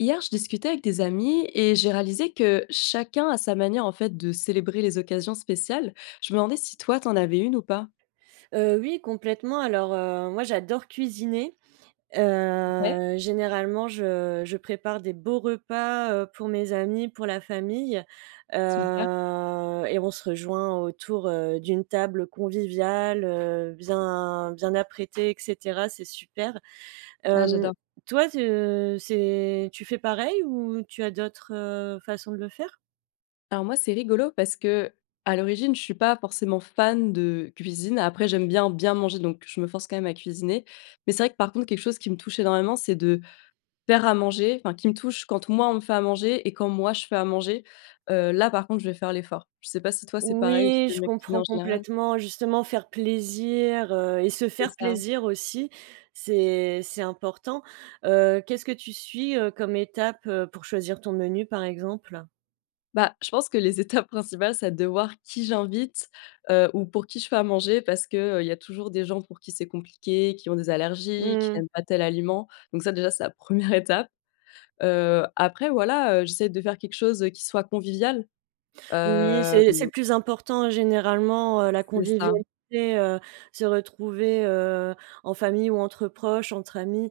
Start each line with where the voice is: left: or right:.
left: Hier, je discutais avec des amis et j'ai réalisé que, chacun à sa manière, en fait, de célébrer les occasions spéciales. Je me demandais si toi, tu en avais une ou pas?
right: Heu, oui, complètement alors, heu, moi, j'adore cuisiner.
left: Ouais.
right: Heu, généralement je je prépare des beaux repas, heu, pour mes amis, pour la famille.
left: Super.
right: Heu et on se rejoint autour, heu, d'une table conviviale, heu, bien bien apprêtée et cetera, c'est super.
left: Ah
right: Hem,
left: j'adore.
right: toi, tu c'est tu fais pareil ou tu as d'autres, heu, façons de le faire?
left: Alors moi, c'est rigolo parce qu'à l'origine, je suis pas forcément fan de cuisine. Après, j'aime bien, bien manger donc je me force quand même à cuisiner. Mais c'est vrai que, par contre, quelque chose qui me touche énormément c'est de faire à manger, enfin, qui me touche, quand moi, on me fait à manger et quand moi je fais à manger. Heu, là, par contre, je vais faire l'effort. Je sais pas si toi c'est pareil ou si
right: Oui,
left: tu aimes
right: je
left: bien cuisiner en
right: comprends
left: général?
right: complètement. Justement faire plaisir, heu et se
left: C'est
right: faire
left: ça.
right: plaisir aussi, c'est c'est important. Heu, qu'est-ce que tu suis, heu, comme étape, heu, pour choisir ton menu, par exemple?
left: Bah, je pense que les étapes principales, c'est de voir qui j'invite, heu, ou pour qui je fais à manger. Parce que, heu, il y a toujours des gens pour qui c'est compliqué, qui ont des allergies, qui
right: Mmh.
left: n'aiment pas tel aliment. Donc ça, déjà, c'est la 1re étape. Heu, après, voilà, heu, j'essaie de faire quelque chose, heu, qui soit convivial.
right: Oui,
left: Hem.
right: c'est c'est le plus important, généralement, heu, la
left: C'est ça.
right: convivialité, heu, se retrouver, heu, en famille ou entre proches, entre amis,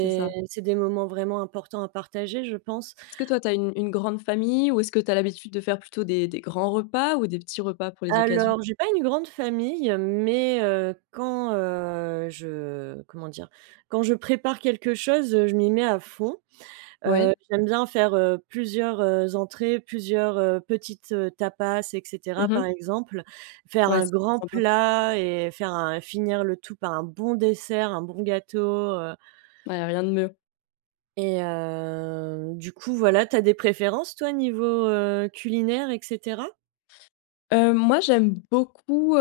left: C'est ça.
right: c'est des moments vraiment importants à partager, je pense.
left: Est-ce que toi, tu as une une grande famille? Ou est-ce que tu as l'habitude de faire plutôt des des grands repas? Ou des petits repas pour les occasions?
right: Alors, j'ai pas une grande famille, mais, heu, quand, heu, je comment dire? Quand je prépare quelque chose, heu, je m'y mets à fond. Heu,
left: Ouais.
right: j'aime bien faire, heu, plusieurs, heu, entrées, plusieurs, heu, petites, heu, tapas, et cetera,
left: Mmh mh.
right: par exemple. Faire
left: Ouais,
right: un
left: c'est trop
right: grand
left: sympa.
right: plat et faire un finir le tout par un bon dessert, un bon gâteau, heu.
left: Ouais, il y a rien de mieux.
right: Et heu, du coup, voilà. Tu as des préférences, toi, niveau, heu, culinaire et cetera?
left: Heu, moi, j'aime beaucoup, heu,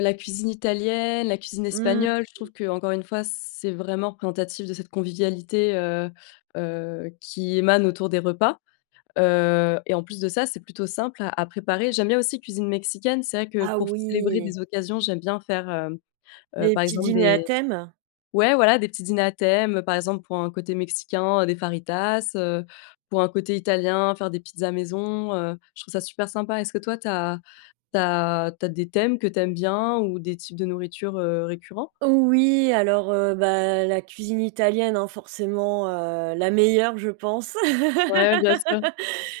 left: la cuisine italienne, la cuisine
right: Mmh.
left: espagnole. Je trouve qu'encore une fois, c'est vraiment représentatif de cette convivialité, heu heu, qui émane autour des repas. Heu et en plus de ça, c'est plutôt simple à à préparer. J'aime bien aussi cuisine mexicaine. C'est vrai que
right: Ah
left: pour célébrer
right: oui!
left: des occasions, j'aime bien faire, hem, heu,
right: Des
left: par
right: petits
left: exemple
right: dîners à
left: des
right: thème?
left: ouais, voilà, des petits dîners à thèmes, par exemple, pour un côté mexicain, des fajitas, heu, pour un côté italien, faire des pizzas maison, heu, je trouve ça super sympa. Est-ce que toi, tu as tu as tu as des thèmes que tu aimes bien ou des types de nourriture, heu, récurrents?
right: Oui, alors, heu, bah, la cuisine italienne, hein, forcément, heu, la meilleure, je pense.
left: Ouais, bien sûr.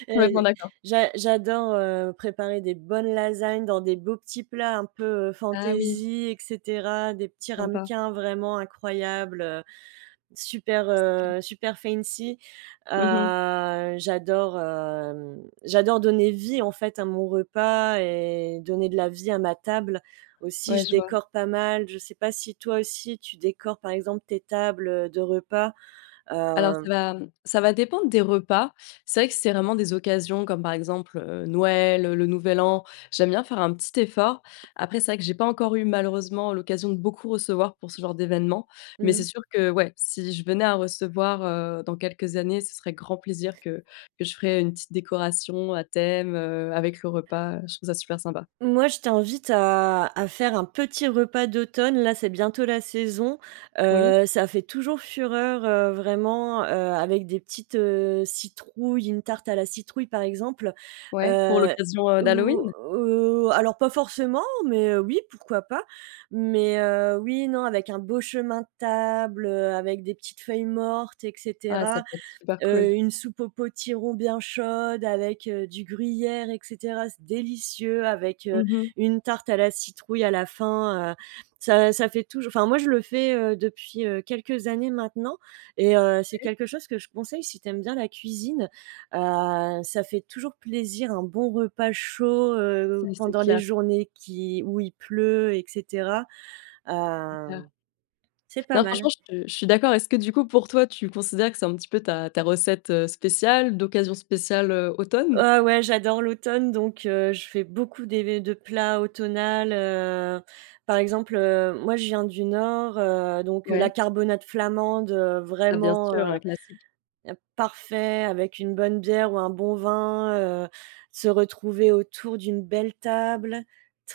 right: Heu,
left: Complètement d'accord.
right: j'a j'adore, heu, préparer des bonnes lasagnes dans des beaux petits plats un peu, heu,
left: Ah oui.
right: fantaisie et cetera, des petits
left: Sympa.
right: ramequins vraiment incroyables, heu, super,
left: C'est clair.
right: heu, super fancy
left: Mmh mh.
right: Ah, j'adore, hem, j'adore donner vie, en fait, à mon repas et donner de la vie à ma table. Aussi,
left: Ouais,
right: je
left: je vois.
right: décore pas mal, je sais pas si toi aussi, tu décores, par exemple, tes tables de repas?
left: Alors, ça
right: Hem
left: va, mmh, ça va dépendre des repas. C'est vrai que c'est vraiment des occasions comme, par exemple, heu, Noël, le Nouvel An. J'aime bien faire un petit effort. Après, c'est vrai que j'ai pas encore eu, malheureusement, l'occasion de beaucoup recevoir pour ce genre d'événement. Mais
right: Mmh
left: c'est
right: mh.
left: sûr que ouais, si je venais à recevoir, heu, dans quelques années, ce serait grand plaisir que que je ferais une petite décoration à thème, heu, avec le repas, heu. Je trouve ça super sympa.
right: Moi, je t'invite à à faire un petit repas d'automne, là, c'est bientôt la saison.
left: Oui.
right: Heu, ça fait toujours fureur, heu, vraiment, heu, avec des petites, heu, citrouilles, une tarte à la citrouille, par exemple.
left: Ouais, pour
right: Heu,
left: l'occasion, heu,
right: ou
left: d'Halloween?
right: ou alors pas forcément, mais, heu, oui, pourquoi pas? Mais, heu, oui et non, avec un beau chemin de table, avec des petites feuilles mortes et
left: Ah, ça
right: cetera.
left: peut être super
right: Heu,
left: cool.
right: une soupe au potiron bien chaude avec, heu, du gruyère et cetera. C'est délicieux avec, heu,
left: Mmh mh.
right: une tarte à la citrouille à la fin, heu, ça ça fait toujours, enfin, moi, je le fais, heu, depuis, heu, quelques années maintenant et heu, c'est
left: Oui.
right: quelque chose que je conseille si tu aimes bien la cuisine, heu. Ça fait toujours plaisir un bon repas chaud, heu,
left: Oui, c'est
right: pendant les
left: clair.
right: journées qui où il pleut et cetera.
left: C'est clair.
right: Hem, c'est pas
left: Non,
right: mal.
left: franchement, je te je suis d'accord. Est-ce que, du coup, pour toi, tu considères que c'est un petit peu ta ta recette, heu, spéciale, d'occasion spéciale, heu, automne?
right: Heu, ouais, j'adore l'automne, donc, heu, je fais beaucoup des de plats automnal, heu. Par exemple, heu, moi, je viens du Nord, heu, donc la
left: Ouais.
right: carbonade flamande, heu,
left: Ah bien sûr,
right: vraiment,
left: un
right: heu,
left: classique.
right: parfait, avec une bonne bière ou un bon vin, heu, se retrouver autour d'une belle table,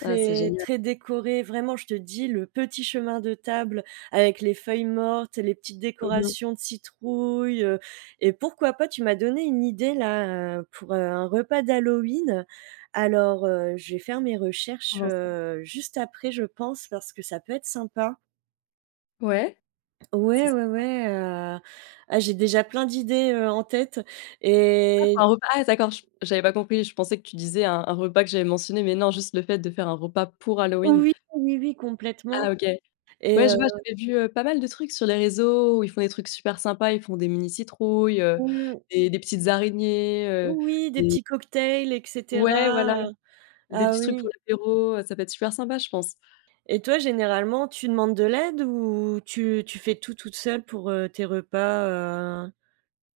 left: Ah, c'est génial.
right: très décorée, vraiment, je te dis, le petit chemin de table avec les feuilles mortes et les petites
left: Mmh mh.
right: décorations de citrouille, heu, et pourquoi pas, tu m'as donné une idée là, heu, pour, heu, un repas d'Halloween. Alors, heu, je vais faire mes
left: Ça
right: recherches,
left: rassemble.
right: heu, juste après, je pense parce que ça peut être sympa.
left: Ouais. C'est
right: Ouais, ouais,
left: sympa.
right: ouais, heu, ah j'ai déjà plein d'idées, heu, en tête
left: Ah pour
right: et
left: un repas, ah d'accord, ch j'avais pas compris. Je pensais que tu disais un un repas que j'avais mentionné, mais non, juste le fait de faire un repas pour Halloween?
right: Oui, oui, oui, complètement
left: Ah OK. Ouais,
right: et heu
left: je vois, j'avais vu, heu, pas mal de trucs sur les réseaux où ils font des trucs super sympas, ils font des mini citrouilles, heu,
right: Mmh.
left: des des petites araignées, heu,
right: Oui, des
left: des
right: petits cocktails et
left: ouais, voilà.
right: cetera, heu
left: Des
right: ah
left: petits trucs pour
right: oui.
left: l'apéro, heu, ça peut être super sympa, je pense.
right: Et toi généralement, tu demandes de l'aide ou tu tu fais tout toute seule pour, heu, tes repas, heu?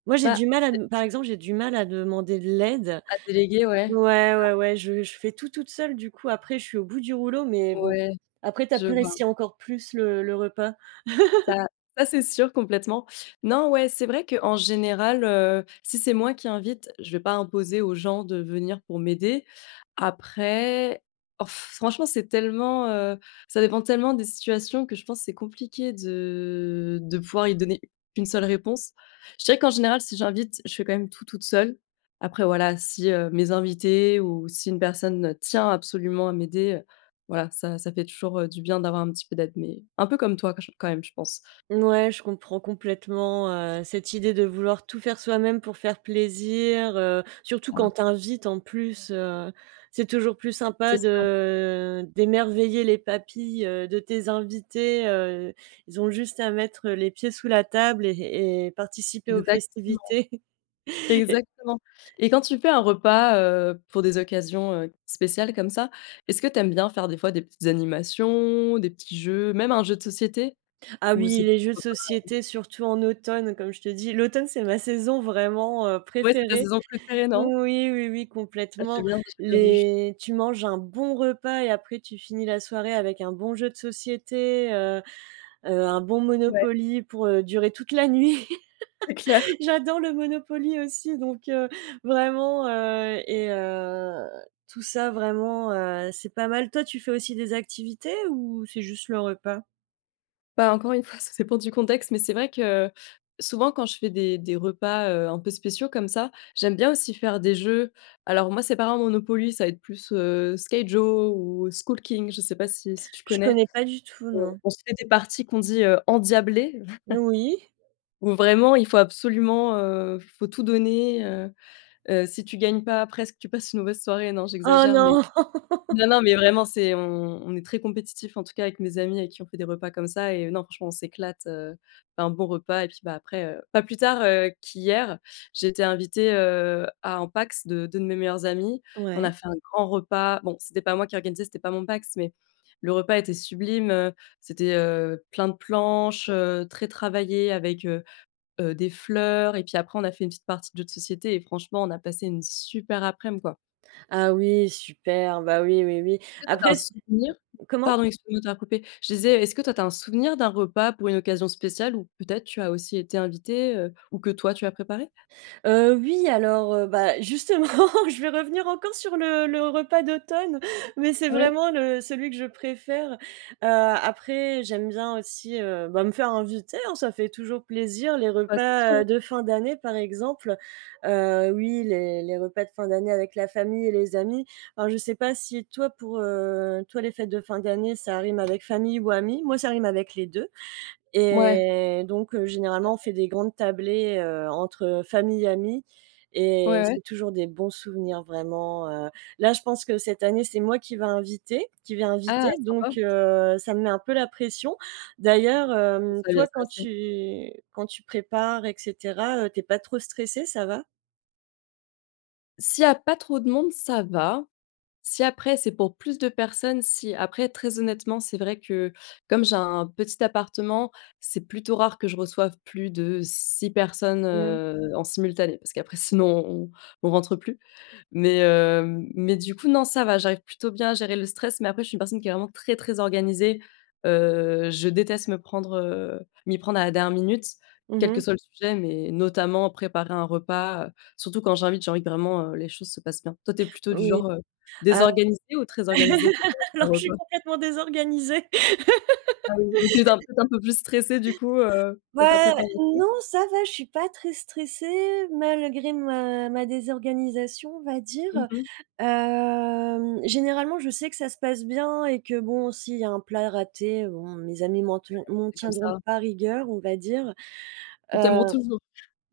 right: Moi, j'ai
left: Bah,
right: du mal à
left: c'est
right: dem par exemple, j'ai du mal à demander de l'aide.
left: À déléguer, ouais.
right: Ouais,
left: Bah
right: ouais, ouais, je je fais tout toute seule du coup. Après je suis au bout du rouleau, mais bon,
left: Ouais,
right: après tu
left: je vois.
right: apprécies encore plus le le repas.
left: Ça ça c'est sûr complètement. Non, ouais, c'est vrai qu'en général, heu, si c'est moi qui invite, je vais pas imposer aux gens de venir pour m'aider. Après, oh f franchement, c'est tellement, heu, ça dépend tellement des situations que je pense, c'est compliqué de de pouvoir y donner une seule réponse. Je dirais qu'en général, si j'invite, je fais quand même tout toute seule. Après voilà, si, heu, mes invités ou si une personne, heu, tient absolument à m'aider, heu, voilà, ça ça fait toujours, heu, du bien d'avoir un petit peu d'aide. Mais un peu comme toi quand j quand même, je pense.
right: Mouais, je comprends complètement, heu, cette idée de vouloir tout faire soi-même, pour faire plaisir, heu, surtout
left: Ah.
right: quand tu invites en plus, heu, c'est toujours plus
left: C'est
right: sympa
left: ça.
right: de d'émerveiller les papilles, heu, de tes invités, heu, ils ont juste à mettre, heu, les pieds sous la table et et et participer aux
left: Exactement.
right: festivités et
left: Exactement et quand tu fais un repas, heu, pour des occasions, heu, spéciales comme ça, est-ce que tu aimes bien faire des fois des petites animations, des petits jeux, même un jeu de société?
right: Ah
left: Ou
right: oui,
left: c'est
right: les
left: plus
right: jeux de
left: repas, heu
right: société, surtout en automne, comme je te dis, l'automne, c'est ma saison vraiment, heu,
left: Ouais, c'est ta
right: préférée.
left: saison préférée, non?
right: Oui, oui, oui
left: Ah j'aime
right: complètement.
left: bien, j'ai bien du
right: Les tu manges un bon repas et après tu finis la soirée, avec un bon jeu de société, heu, heu, un bon
left: Ouais.
right: Monopoly pour, heu, durer toute la nuit.
left: C'est clair.
right: J'adore le Monopoly aussi donc, heu, vraiment, heu et heu, tout ça vraiment, heu, c'est pas mal. Toi, tu fais aussi des activités ou c'est juste le repas?
left: Bah, encore une fois, ça dépend du contexte, mais c'est vrai que souvent quand je fais des des repas, heu, un peu spéciaux comme ça, j'aime bien aussi faire des jeux. Alors moi, c'est pas un Monopoly, ça va être plus, heu, Skyjo ou Skull King, je sais pas si si tu
right: Je
left: connais?
right: connais pas du tout,
left: On
right: non.
left: on se fait des parties qu'on dit, heu, endiablées.
right: N oui.
left: Où vraiment, il faut absolument, heu, f faut tout donner, heu heu, si tu gagnes pas presque tu passes une mauvaise soirée. Non,
right: Oh
left: j'exagère, mais,
right: non!
left: non non, mais vraiment, c'est on on est très compétitifs en tout cas avec mes amis avec qui on fait des repas comme ça et heu, non franchement, on s'éclate. Heu, un bon repas et puis, bah, après, heu, pas plus tard, heu, qu'hier, j'ai été invitée, heu, à un PACS de 2 de mes meilleurs amis. On a
right: Ouais.
left: fait un grand repas. Bon, c'était pas moi qui organisais, c'était pas mon PACS, mais le repas était sublime. Heu, c'était, heu, plein de planches, heu, très travaillées avec, heu heu, des fleurs et puis après on a fait une petite partie de jeu de société et franchement, on a passé une super aprèm, quoi.
right: Ah oui, super, bah, oui oui oui.
left: Est-ce que toi tu as
right: Après
left: un
right: s
left: souvenir?
right: comment?
left: Pardon, excuse-moi de t'avoir coupée. Je disais, est-ce que toi tu as un souvenir d'un repas pour une occasion spéciale ou peut-être tu as aussi été invitée, heu, ou que toi tu as préparé?
right: Heu, oui, alors, heu, bah, justement je vais revenir encore sur le le repas d'automne mais c'est
left: Ouais.
right: vraiment le celui que je préfère. Heu, après, j'aime bien aussi, heu, bah, me faire inviter, hein, ça fait toujours plaisir les
left: Bah, c'est sûr,
right: repas, heu,
left: hein!
right: de fin d'année par exemple. Heu, oui, les les repas de fin d'année avec la famille et les amis. Alors je sais pas si toi pour, heu, toi les fêtes de fin d'année, ça rime avec famille ou amis. Moi, ça rime avec les 2
left: Ouais.
right: et donc, heu, généralement, on
left: Complètement.
right: fait des grandes tablées, heu, entre, heu, famille, amis et
left: Ouais ouais.
right: c'est toujours des bons souvenirs vraiment, heu. Là, je pense que cette année, c'est moi qui va inviter qui vais
left: Ah
right: inviter. Donc,
left: sympa.
right: heu, ça me met un peu la pression. D'ailleurs,
left: Bon ça
right: hem,
left: va bien
right: toi
left: se
right: quand
left: passer.
right: tu quand tu prépares et cetera, heu, tu es pas trop stressée, ça va?
left: S'il y a pas trop de monde, ça va. Si après, c'est pour plus de personnes, si. Après, très honnêtement, c'est vrai que, comme j'ai un un petit appartement, c'est plutôt rare que je reçoive plus de 6 personnes,
right: Mmh.
left: heu, en simultané parce qu'après sinon, on on rentre plus. Mais hem, mais du coup, non, ça va, j'arrive plutôt bien à gérer le stress. Mais après, je suis une personne qui est vraiment très, très organisée, heu, je déteste me prendre, heu, m'y prendre à la dernière minute.
right: Mmh
left: Quel que
right: mh.
left: soit le sujet, mais notamment préparer un repas, heu, surtout quand j'invite, j'ai envie que vraiment, heu, les choses se passent bien. Toi, tu es plutôt du
right: Oui, heu,
left: genre, heu,
right: alors
left: désorganisée ou très organisée pour, heu ton
right: alors je suis
left: repas?
right: complètement désorganisée.
left: Ah oui, donc tu es un peu peut-être un peu plus stressée, du coup, heu,
right: Ouais,
left: dans ta
right: ouais,
left: préparation?
right: non, ça va, je suis pas très stressée, malgré ma ma désorganisation, on va
left: Mmh
right: dire,
left: mh.
right: hem, généralement, je sais que ça se passe bien et que bon, s'il y a un plat raté, bon, mes amis m'en
left: Ouais.
right: tian m'en
left: C'est comme
right: tiendront
left: ça.
right: pas rigueur, on va dire,
left: Ils
right: heu,
left: t'aimeront toujours.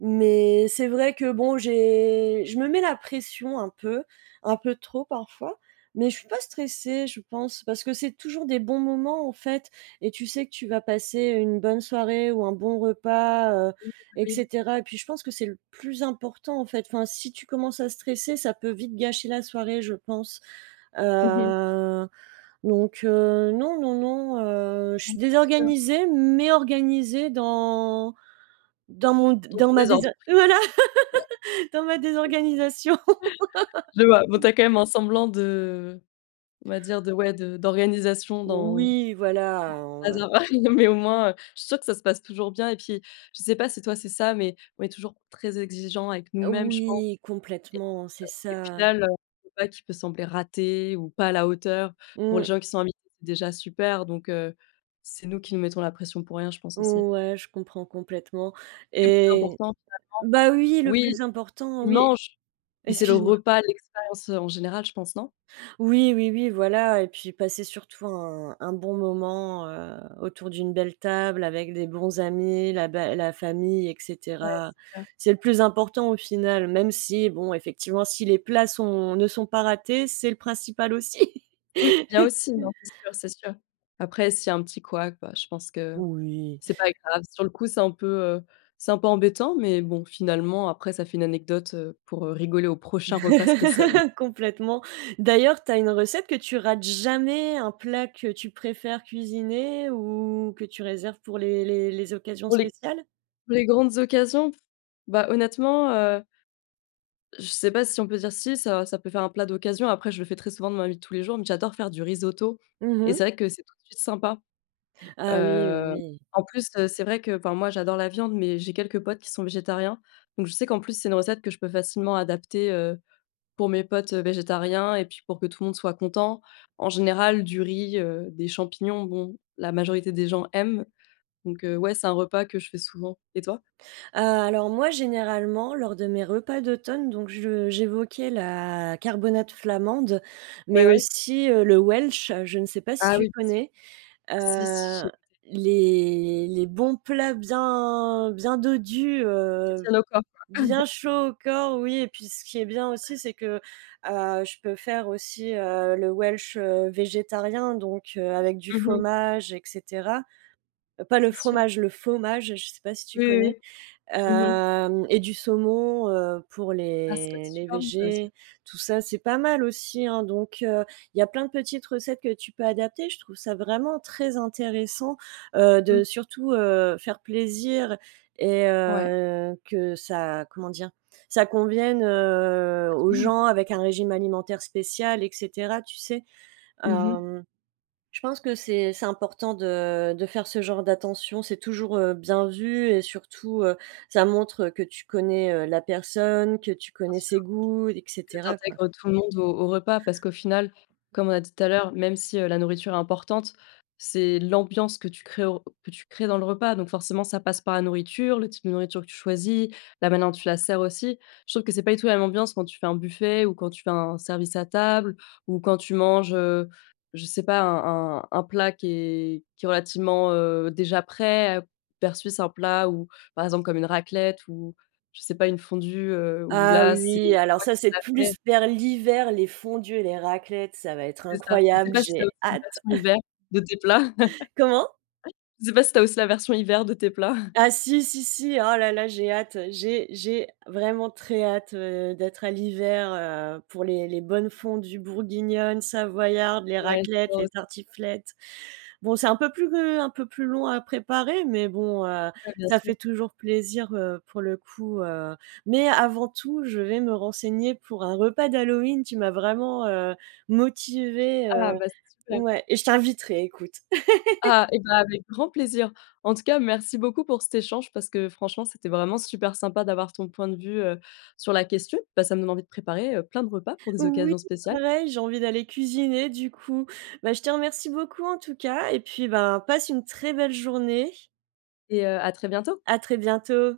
right: mais c'est vrai que bon, j'ai je me mets la pression un peu, un peu trop parfois, mais je suis pas stressée, je pense, parce que c'est toujours des bons moments, en fait et tu sais que tu vas passer une bonne soirée ou un bon repas heu
left: Oui, bah,
right: et
left: oui.
right: cetera et puis je pense que c'est le plus important, en fait. Enfin, si tu commences à stresser, ça peut vite gâcher la soirée, je pense,
left: Mmh mh.
right: heu, donc heu, non, non, non, heu, je
left: Non,
right: suis
left: mais c'est sûr.
right: désorganisée, mais organisée dans dans mon d
left: Dans
right: dans
left: ton
right: ma désa
left: désordre?
right: voilà. Dans ma désorganisation.
left: Je vois. Bon, tu as quand même un semblant de on va dire, de, ouais, de d'organisation dans dans ton
right: Oui, voilà, on va
left: bazar. Ouais, non mais au moins, heu, je suis sûre que ça se passe toujours bien et puis, je sais pas si toi, c'est ça, mais on est toujours très exigeants avec nous-mêmes, je pense
right: Oui,
left: et heu
right: complètement, c'est
left: et au
right: ça.
left: final, heu, je sais pas, tout peut sembler rater ou pas à la hauteur. Pour les
right: Mmh.
left: gens qui sont invités, c'est déjà super donc heu, c'est nous qui nous mettons la pression pour rien, je pense aussi.
right: Ouais, je comprends complètement
left: C'est le plus
right: et
left: important, finalement.
right: bah oui, le
left: Oui.
right: plus important,
left: Tu
right: oui
left: manges. Mais c'est le
right: excuse-moi.
left: repas, l'expérience, heu, en général, je pense non?
right: Oui, oui, oui, voilà et puis passer surtout un un bon moment, heu, autour d'une belle table avec des bons amis, la bé la famille et
left: Ouais,
right: cetera.
left: c'est clair.
right: C'est le plus important, au final, même si bon, effectivement, si les plats sont ne sont pas ratés, c'est le principal aussi.
left: Et oui, c'est bien aussi. Non, c'est sûr. C'est sûr. Après s'il y a un petit couac, bah, je pense que
right: Oui.
left: c'est pas grave. Sur le coup, c'est un peu, heu, c'est un peu embêtant, mais bon, finalement, après, ça fait une anecdote, heu, pour, heu, rigoler au prochain repas spécial, mmh.
right: Complètement. D'ailleurs, tu as une recette que tu rates jamais, un plat que tu préfères cuisiner ou que tu réserves pour les les les occasions
left: Pour les
right: spéciales?
left: pour les grandes occasions? Bah, honnêtement, heu je sais pas si on peut dire si, ça ça peut faire un plat d'occasion. Après, je le fais très souvent dans ma vie de tous les jours. Mais j'adore faire du risotto
right: Mmh
left: et c'est
right: mh.
left: vrai que c'est tout de suite sympa,
right: Ah oui, oui,
left: heu,
right: oui.
left: en plus, heu, c'est vrai qu'enfin moi j'adore la viande, mais j'ai quelques potes qui sont végétariens. Donc je sais qu'en plus, c'est une recette que je peux facilement adapter, heu, pour mes potes, heu, végétariens et puis pour que tout le monde soit content. En général, du riz, heu, des champignons, bon, la majorité des gens aiment. Donc heu, ouais, c'est un repas que je fais souvent. Et toi?
right: Heu, alors moi, généralement, lors de mes repas d'automne, donc je j'évoquais la carbonate flamande,
left: Oui,
right: mais
left: oui.
right: aussi, heu, le Welsch. Je ne sais pas si
left: Ah
right: tu
left: oui, bien sûr.
right: connais?
left: Si, si j'ai
right: Heu,
left: goûté.
right: les les bons plats bien bien dodus,
left: Qui
right: heu,
left: tiennent au corps, quoi.
right: bien chauds au corps, oui et puis ce qui est bien aussi, c'est que, heu, je peux faire aussi, heu, le Welsh, heu, végétarien, donc heu, avec du
left: Mmh mh.
right: faumage et cetera. Pas le
left: C'est sûr.
right: fromage, le faumage. Je sais pas si tu
left: Oui, oui,
right: connais?
left: oui. Mmh mh.
right: Hem et du saumon, heu, pour
left: Ah ça doit être
right: les les
left: super bon, ça aussi.
right: végés. Tout ça, c'est pas mal aussi, hein. Donc heu, il y a plein de petites recettes que tu peux adapter. Je trouve ça vraiment très intéressant, heu,
left: Mmh
right: de
left: mh.
right: surtout, heu, faire plaisir et
left: Ouais.
right: heu, que ça, comment dire, ça convienne, heu,
left: À tout
right: aux
left: le monde,
right: gens
left: quoi?
right: avec un régime alimentaire spécial et cetera, tu sais?
left: Mmh mh.
right: Hem, je pense que c'est c'est important de de faire ce genre d'attention. C'est toujours, heu, bien vu et surtout, heu, ça montre que tu connais, heu, la personne, que tu
left: Bien
right: connais
left: sûr.
right: ses goûts et
left: Que tu
right: cetera, quoi.
left: intègres tout le monde au au repas parce qu'au final, comme on a dit tout à l'heure, même si, heu, la nourriture est importante, c'est l'ambiance que tu crées au que tu crées dans le repas. Donc forcément, ça passe par la nourriture, le type de nourriture que tu choisis, la manière dont tu la sers aussi. Je trouve que c'est pas du tout la même ambiance quand tu fais un buffet ou quand tu fais un service à table ou quand tu manges, heu, je sais pas, un un un plat qui est qui est relativement, heu, déjà prêt, versus un plat ou par exemple, comme une raclette ou je sais pas, une fondue, heu, où
right: Ah
left: là,
right: oui,
left: c'est
right: oui, alors
left: toi
right: ça,
left: qui
right: c'est
left: l'as fait.
right: plus vers l'hiver. Les fondues et les raclettes, ça va être
left: C'est ça. Je sais
right: incroyable.
left: pas si tu as
right: J'ai
left: aussi une
right: hâte!
left: version hiver de tes plats?
right: Comment?
left: Ah, je sais pas si tu as aussi la version hiver de tes plats?
right: Ah si, si, si, oh là là, j'ai hâte, j'ai j'ai vraiment très hâte, heu, d'être à l'hiver, heu, pour les les bonnes fondues bourguignonnes, savoyardes, les
left: Ouais,
right: raclettes,
left: j'adore
right: les
left: aussi.
right: tartiflettes. Bon, c'est un peu plus, heu, un peu plus long à préparer, mais bon, heu,
left: Ouais, bien
right: ça
left: sûr.
right: fait toujours plaisir, heu, pour le coup, heu, mais avant tout, je vais me renseigner pour un repas d'Halloween. Tu m'as vraiment, heu, motivée, heu,
left: Ah! Bah, c'est super.
right: ouais et je t'inviterai, écoute!
left: Ah et bah, avec grand plaisir. En tout cas, merci beaucoup pour cet échange parce que, franchement, c'était vraiment super sympa d'avoir ton point de vue, heu, sur la question. Bah ça me donne envie de préparer, heu, plein de repas pour des
right: Oui,
left: occasions spéciales.
right: pareil, j'ai envie d'aller cuisiner, du coup. Bah, je te remercie beaucoup, en tout cas et puis, ben, passe une très belle journée.
left: Et heu, à très bientôt.
right: À très bientôt.